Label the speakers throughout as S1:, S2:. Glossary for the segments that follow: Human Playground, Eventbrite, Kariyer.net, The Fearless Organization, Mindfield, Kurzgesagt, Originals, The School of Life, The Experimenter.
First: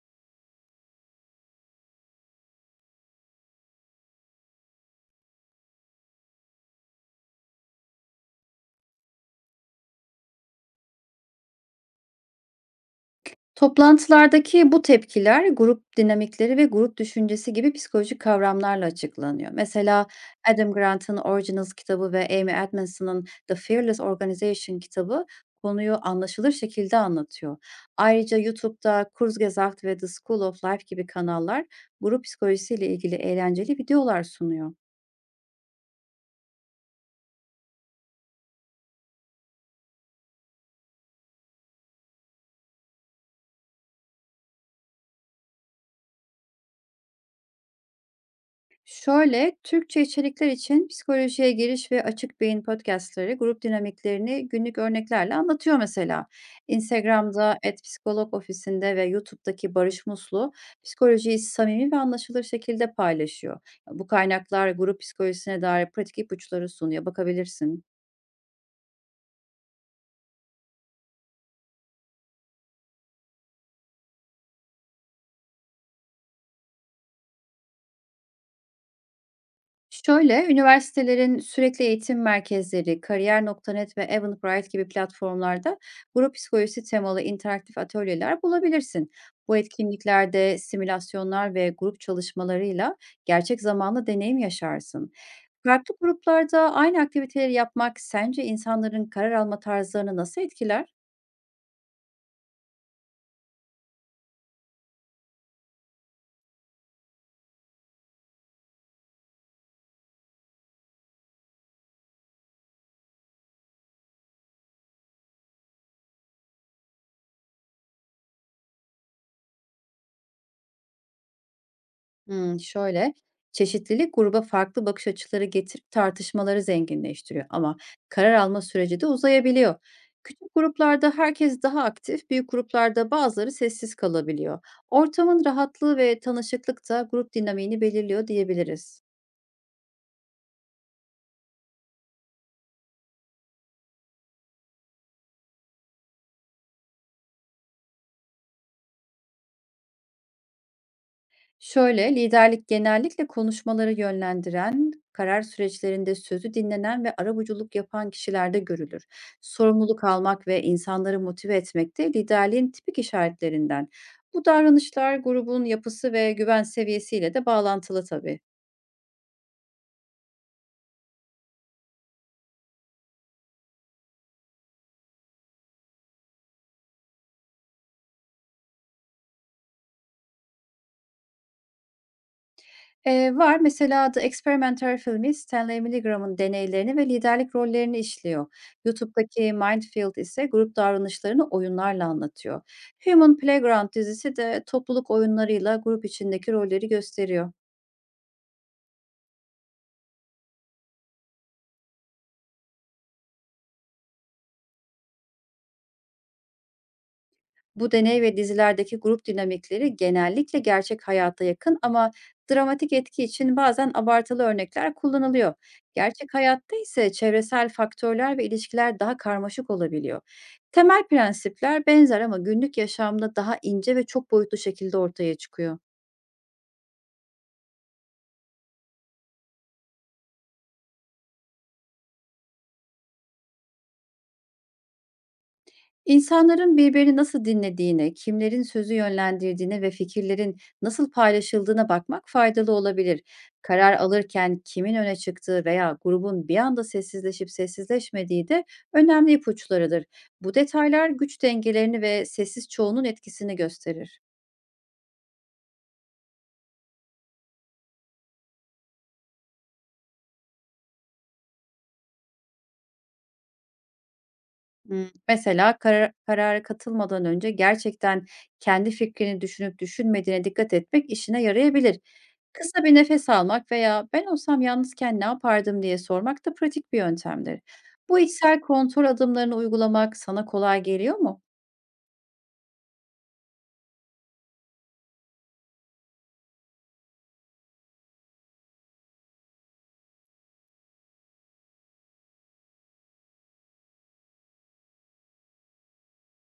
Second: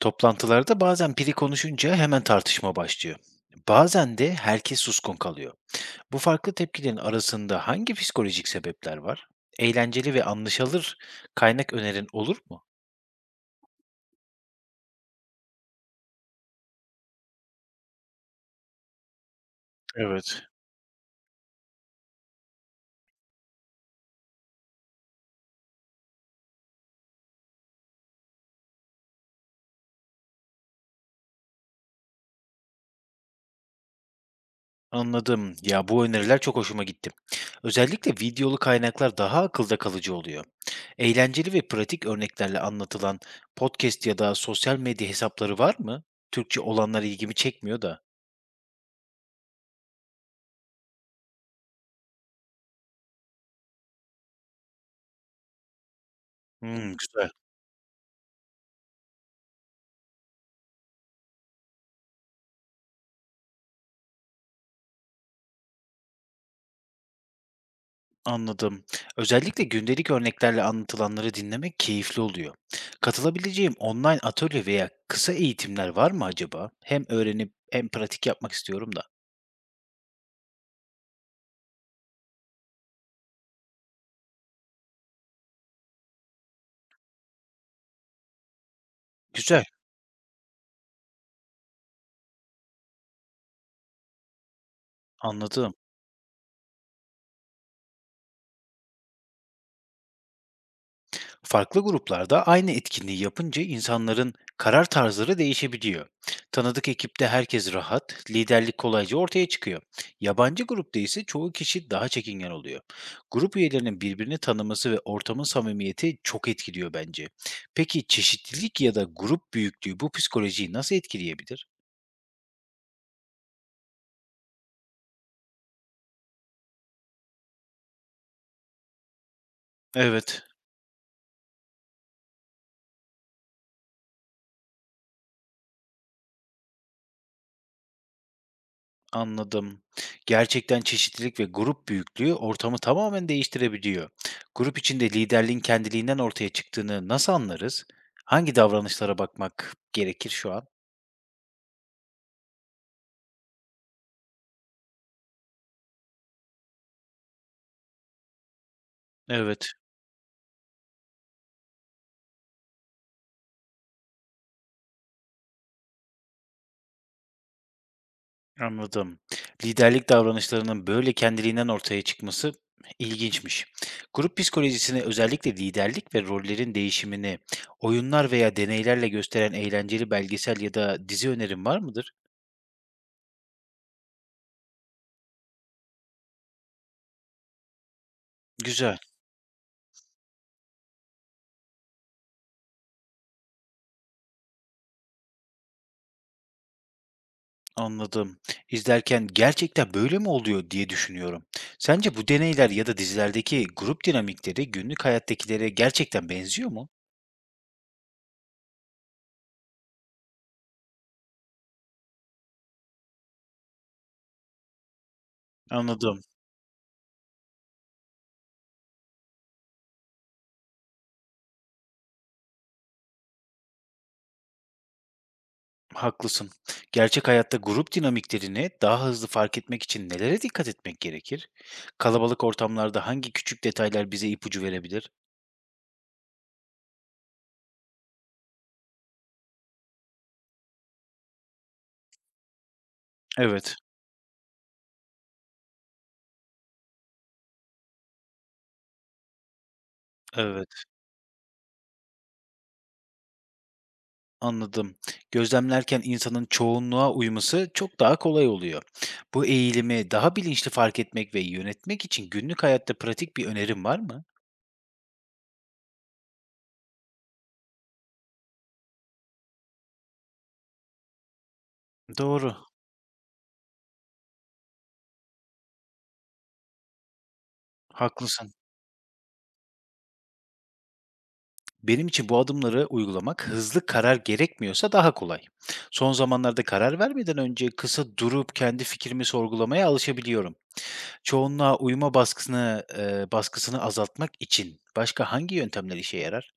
S1: Toplantılarda bazen biri konuşunca hemen tartışma başlıyor. Bazen de herkes suskun kalıyor. Bu farklı tepkilerin arasında hangi psikolojik sebepler var? Eğlenceli ve anlaşılır kaynak önerin olur mu?
S2: Toplantılardaki bu tepkiler grup dinamikleri ve grup düşüncesi gibi psikolojik kavramlarla açıklanıyor. Mesela
S1: Evet.
S2: Adam Grant'ın Originals kitabı ve Amy Edmondson'ın The Fearless Organization kitabı konuyu anlaşılır şekilde anlatıyor. Ayrıca YouTube'da Kurzgesagt ve The School of Life gibi kanallar grup psikolojisiyle ilgili eğlenceli videolar sunuyor.
S1: Anladım. Ya bu öneriler çok hoşuma gitti. Özellikle videolu kaynaklar daha akılda kalıcı oluyor. Eğlenceli ve pratik örneklerle anlatılan podcast ya da sosyal medya hesapları var mı? Türkçe olanlar ilgimi çekmiyor da.
S2: Şöyle, Türkçe içerikler için psikolojiye giriş ve açık beyin podcastları grup dinamiklerini günlük örneklerle anlatıyor mesela.
S1: Hmm, güzel.
S2: Instagram'da et psikolog ofisinde ve YouTube'daki Barış Muslu psikolojiyi samimi ve anlaşılır şekilde paylaşıyor. Bu kaynaklar grup psikolojisine dair pratik ipuçları sunuyor. Bakabilirsin.
S1: Anladım. Özellikle gündelik örneklerle anlatılanları dinlemek keyifli oluyor. Katılabileceğim online atölye veya kısa eğitimler var mı acaba? Hem öğrenip hem pratik yapmak istiyorum da.
S2: Şöyle, üniversitelerin sürekli eğitim merkezleri, Kariyer.net ve Eventbrite gibi platformlarda grup psikolojisi temalı interaktif atölyeler bulabilirsin. Bu
S1: Güzel,
S2: etkinliklerde simülasyonlar ve grup çalışmalarıyla gerçek zamanlı deneyim yaşarsın.
S1: anladım.
S2: Farklı gruplarda aynı aktiviteleri yapmak sence insanların karar alma tarzlarını nasıl etkiler?
S1: Farklı gruplarda aynı etkinliği yapınca insanların karar tarzları değişebiliyor. Tanıdık ekipte herkes rahat, liderlik kolayca ortaya çıkıyor. Yabancı grupta ise çoğu kişi daha çekingen oluyor. Grup üyelerinin birbirini tanıması ve ortamın samimiyeti çok etkiliyor bence. Peki çeşitlilik ya da grup büyüklüğü bu psikolojiyi nasıl etkileyebilir?
S2: Şöyle, çeşitlilik gruba farklı bakış açıları getirip tartışmaları zenginleştiriyor ama karar alma süreci de uzayabiliyor.
S1: Evet,
S2: Küçük gruplarda herkes daha aktif, büyük gruplarda bazıları sessiz kalabiliyor. Ortamın rahatlığı ve tanışıklık da grup dinamiğini belirliyor diyebiliriz.
S1: anladım. Gerçekten çeşitlilik ve grup büyüklüğü ortamı tamamen değiştirebiliyor. Grup içinde liderliğin kendiliğinden ortaya çıktığını nasıl anlarız? Hangi davranışlara bakmak gerekir şu an?
S2: Şöyle, liderlik genellikle konuşmaları yönlendiren, karar süreçlerinde sözü dinlenen ve arabuluculuk yapan kişilerde görülür.
S1: Evet,
S2: Sorumluluk almak ve insanları motive etmek de liderliğin tipik işaretlerinden. Bu davranışlar grubun yapısı ve güven seviyesiyle de bağlantılı tabii.
S1: anladım. Liderlik davranışlarının böyle kendiliğinden ortaya çıkması ilginçmiş. Grup psikolojisini özellikle liderlik ve rollerin değişimini oyunlar veya deneylerle gösteren eğlenceli belgesel ya da dizi önerin var mıdır?
S2: Var. Mesela The Experimenter filmi Stanley Milgram'ın deneylerini ve liderlik rollerini işliyor.
S1: Güzel.
S2: YouTube'daki Mindfield ise grup davranışlarını oyunlarla anlatıyor. Human Playground dizisi de topluluk oyunlarıyla grup içindeki rolleri gösteriyor.
S1: Anladım. İzlerken gerçekten böyle mi oluyor diye düşünüyorum. Sence bu deneyler ya da dizilerdeki grup dinamikleri günlük hayattakilere gerçekten benziyor mu?
S2: Bu deney ve dizilerdeki grup dinamikleri genellikle gerçek hayata yakın ama dramatik etki için bazen abartılı örnekler kullanılıyor.
S1: Anladım.
S2: Gerçek hayatta ise çevresel faktörler ve ilişkiler daha karmaşık olabiliyor. Temel prensipler benzer ama günlük yaşamda daha ince ve çok boyutlu şekilde ortaya çıkıyor.
S1: Haklısın. Gerçek hayatta grup dinamiklerini daha hızlı fark etmek için nelere dikkat etmek gerekir? Kalabalık ortamlarda hangi küçük detaylar bize ipucu verebilir?
S2: İnsanların birbirini nasıl dinlediğine, kimlerin sözü yönlendirdiğine ve fikirlerin nasıl paylaşıldığına bakmak faydalı olabilir.
S1: Evet,
S2: Karar alırken kimin öne çıktığı veya grubun bir anda sessizleşip sessizleşmediği de önemli ipuçlarıdır. Bu
S1: evet.
S2: detaylar güç dengelerini ve sessiz çoğunun etkisini gösterir.
S1: Anladım. Gözlemlerken insanın çoğunluğa uyması çok daha kolay oluyor. Bu eğilimi daha bilinçli fark etmek ve yönetmek için günlük hayatta pratik bir önerim var mı?
S2: Mesela karara katılmadan önce gerçekten kendi fikrini düşünüp düşünmediğine dikkat etmek işine yarayabilir.
S1: Doğru,
S2: Kısa bir nefes almak veya "Ben olsam yalnızken ne yapardım?" diye sormak da pratik bir yöntemdir. Bu
S1: haklısın.
S2: içsel kontrol adımlarını uygulamak sana kolay geliyor mu?
S1: Benim için bu adımları uygulamak hızlı karar gerekmiyorsa daha kolay. Son zamanlarda karar vermeden önce kısa durup kendi fikrimi sorgulamaya alışabiliyorum. Çoğunluğa uyma baskısını baskısını azaltmak için başka hangi yöntemler işe yarar?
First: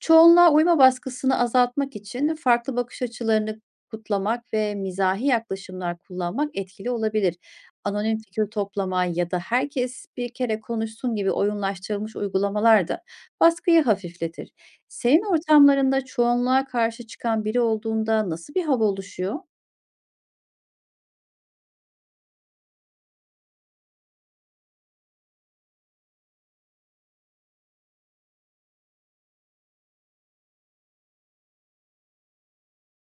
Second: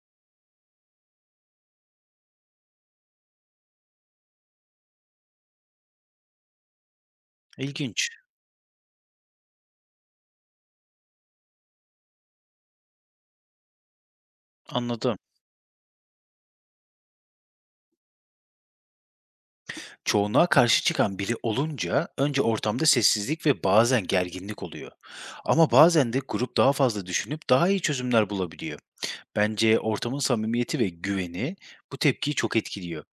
S2: Çoğunluğa uyma baskısını azaltmak için farklı bakış açılarını kutlamak ve mizahi yaklaşımlar kullanmak etkili olabilir.
S1: İlginç.
S2: Anonim fikir toplama ya da herkes bir kere konuşsun gibi oyunlaştırılmış uygulamalar da baskıyı hafifletir.
S1: Anladım.
S2: Senin ortamlarında çoğunluğa karşı çıkan biri olduğunda nasıl bir hava oluşuyor?
S1: Çoğunluğa karşı çıkan biri olunca önce ortamda sessizlik ve bazen gerginlik oluyor. Ama bazen de grup daha fazla düşünüp daha iyi çözümler bulabiliyor. Bence ortamın samimiyeti ve güveni bu tepkiyi çok etkiliyor.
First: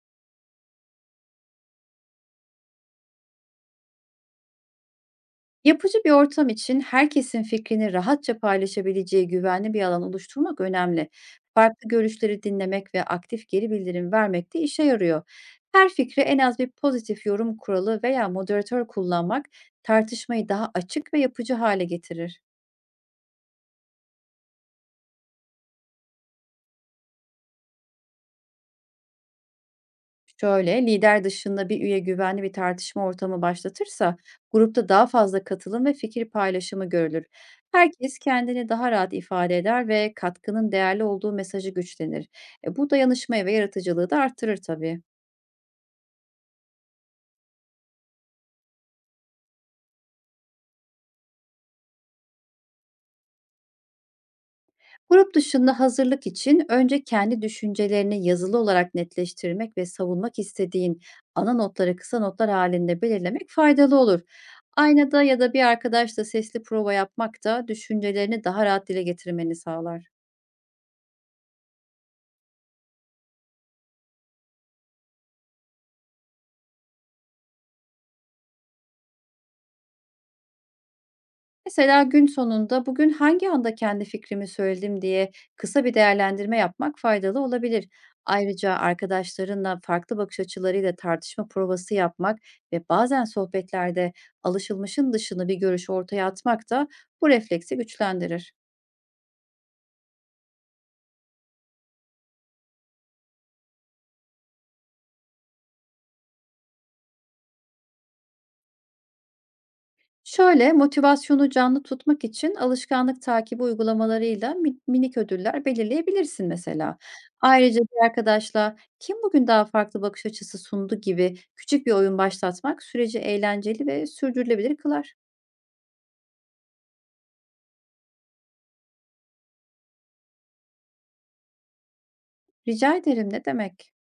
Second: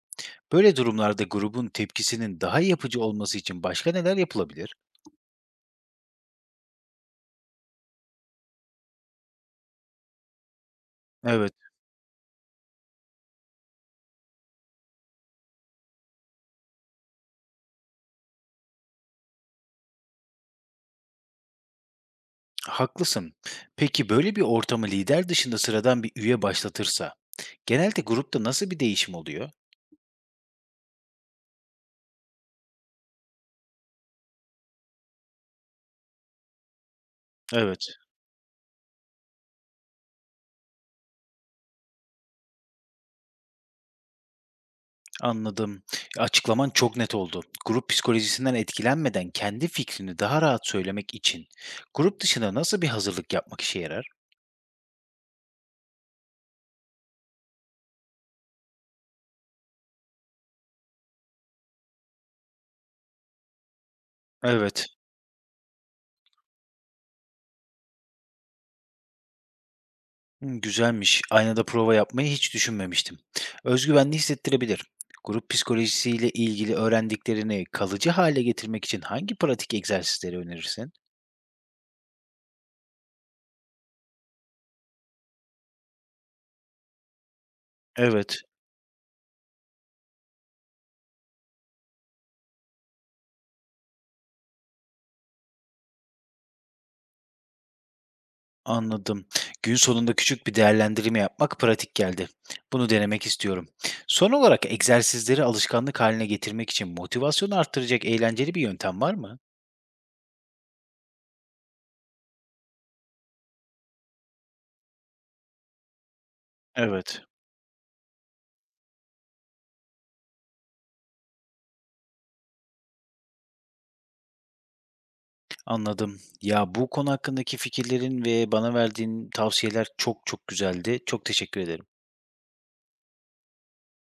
S1: Böyle durumlarda grubun tepkisinin daha yapıcı olması için başka neler yapılabilir?
S2: Yapıcı bir ortam için herkesin fikrini rahatça paylaşabileceği güvenli bir alan oluşturmak önemli.
S1: Evet,
S2: Farklı görüşleri dinlemek ve aktif geri bildirim vermek de işe yarıyor. Her fikre en az bir pozitif yorum kuralı veya moderatör kullanmak tartışmayı daha açık ve yapıcı hale getirir.
S1: haklısın. Peki böyle bir ortamı lider dışında sıradan bir üye başlatırsa, genelde grupta nasıl bir değişim oluyor?
S2: Şöyle, lider dışında bir üye güvenli bir tartışma ortamı başlatırsa, grupta daha fazla katılım ve fikir paylaşımı görülür.
S1: Evet.
S2: Herkes kendini daha rahat ifade eder ve katkının değerli olduğu mesajı güçlenir. Bu dayanışmayı ve yaratıcılığı da artırır tabii.
S1: Anladım. Açıklaman çok net oldu. Grup psikolojisinden etkilenmeden kendi fikrini daha rahat söylemek için grup dışında nasıl bir hazırlık yapmak işe yarar?
S2: Grup dışında hazırlık için önce kendi düşüncelerini yazılı olarak netleştirmek ve savunmak istediğin ana notları kısa notlar halinde belirlemek faydalı olur.
S1: Evet.
S2: Aynada ya da bir arkadaşla sesli prova yapmak da düşüncelerini daha rahat dile getirmeni sağlar.
S1: Hı, güzelmiş. Aynada prova yapmayı hiç düşünmemiştim. Özgüvenli hissettirebilir. Grup psikolojisiyle ilgili öğrendiklerini kalıcı hale getirmek için hangi pratik egzersizleri önerirsin?
S2: Mesela gün sonunda bugün hangi anda kendi fikrimi söyledim diye kısa bir değerlendirme yapmak faydalı olabilir.
S1: Evet.
S2: Ayrıca arkadaşlarınla farklı bakış açılarıyla tartışma provası yapmak ve bazen sohbetlerde alışılmışın dışını bir görüş ortaya atmak da bu refleksi güçlendirir.
S1: Anladım. Gün sonunda küçük bir değerlendirme yapmak pratik geldi. Bunu denemek istiyorum. Son olarak egzersizleri alışkanlık haline getirmek için motivasyonu arttıracak eğlenceli bir yöntem var mı?
S2: Şöyle, motivasyonu canlı tutmak için alışkanlık takibi uygulamalarıyla minik ödüller belirleyebilirsin mesela.
S1: Evet.
S2: Ayrıca bir arkadaşla kim bugün daha farklı bakış açısı sundu gibi küçük bir oyun başlatmak süreci eğlenceli ve sürdürülebilir kılar.
S1: Anladım. Ya bu konu hakkındaki fikirlerin ve bana verdiğin tavsiyeler çok çok güzeldi. Çok teşekkür ederim.
S2: Rica ederim, ne demek?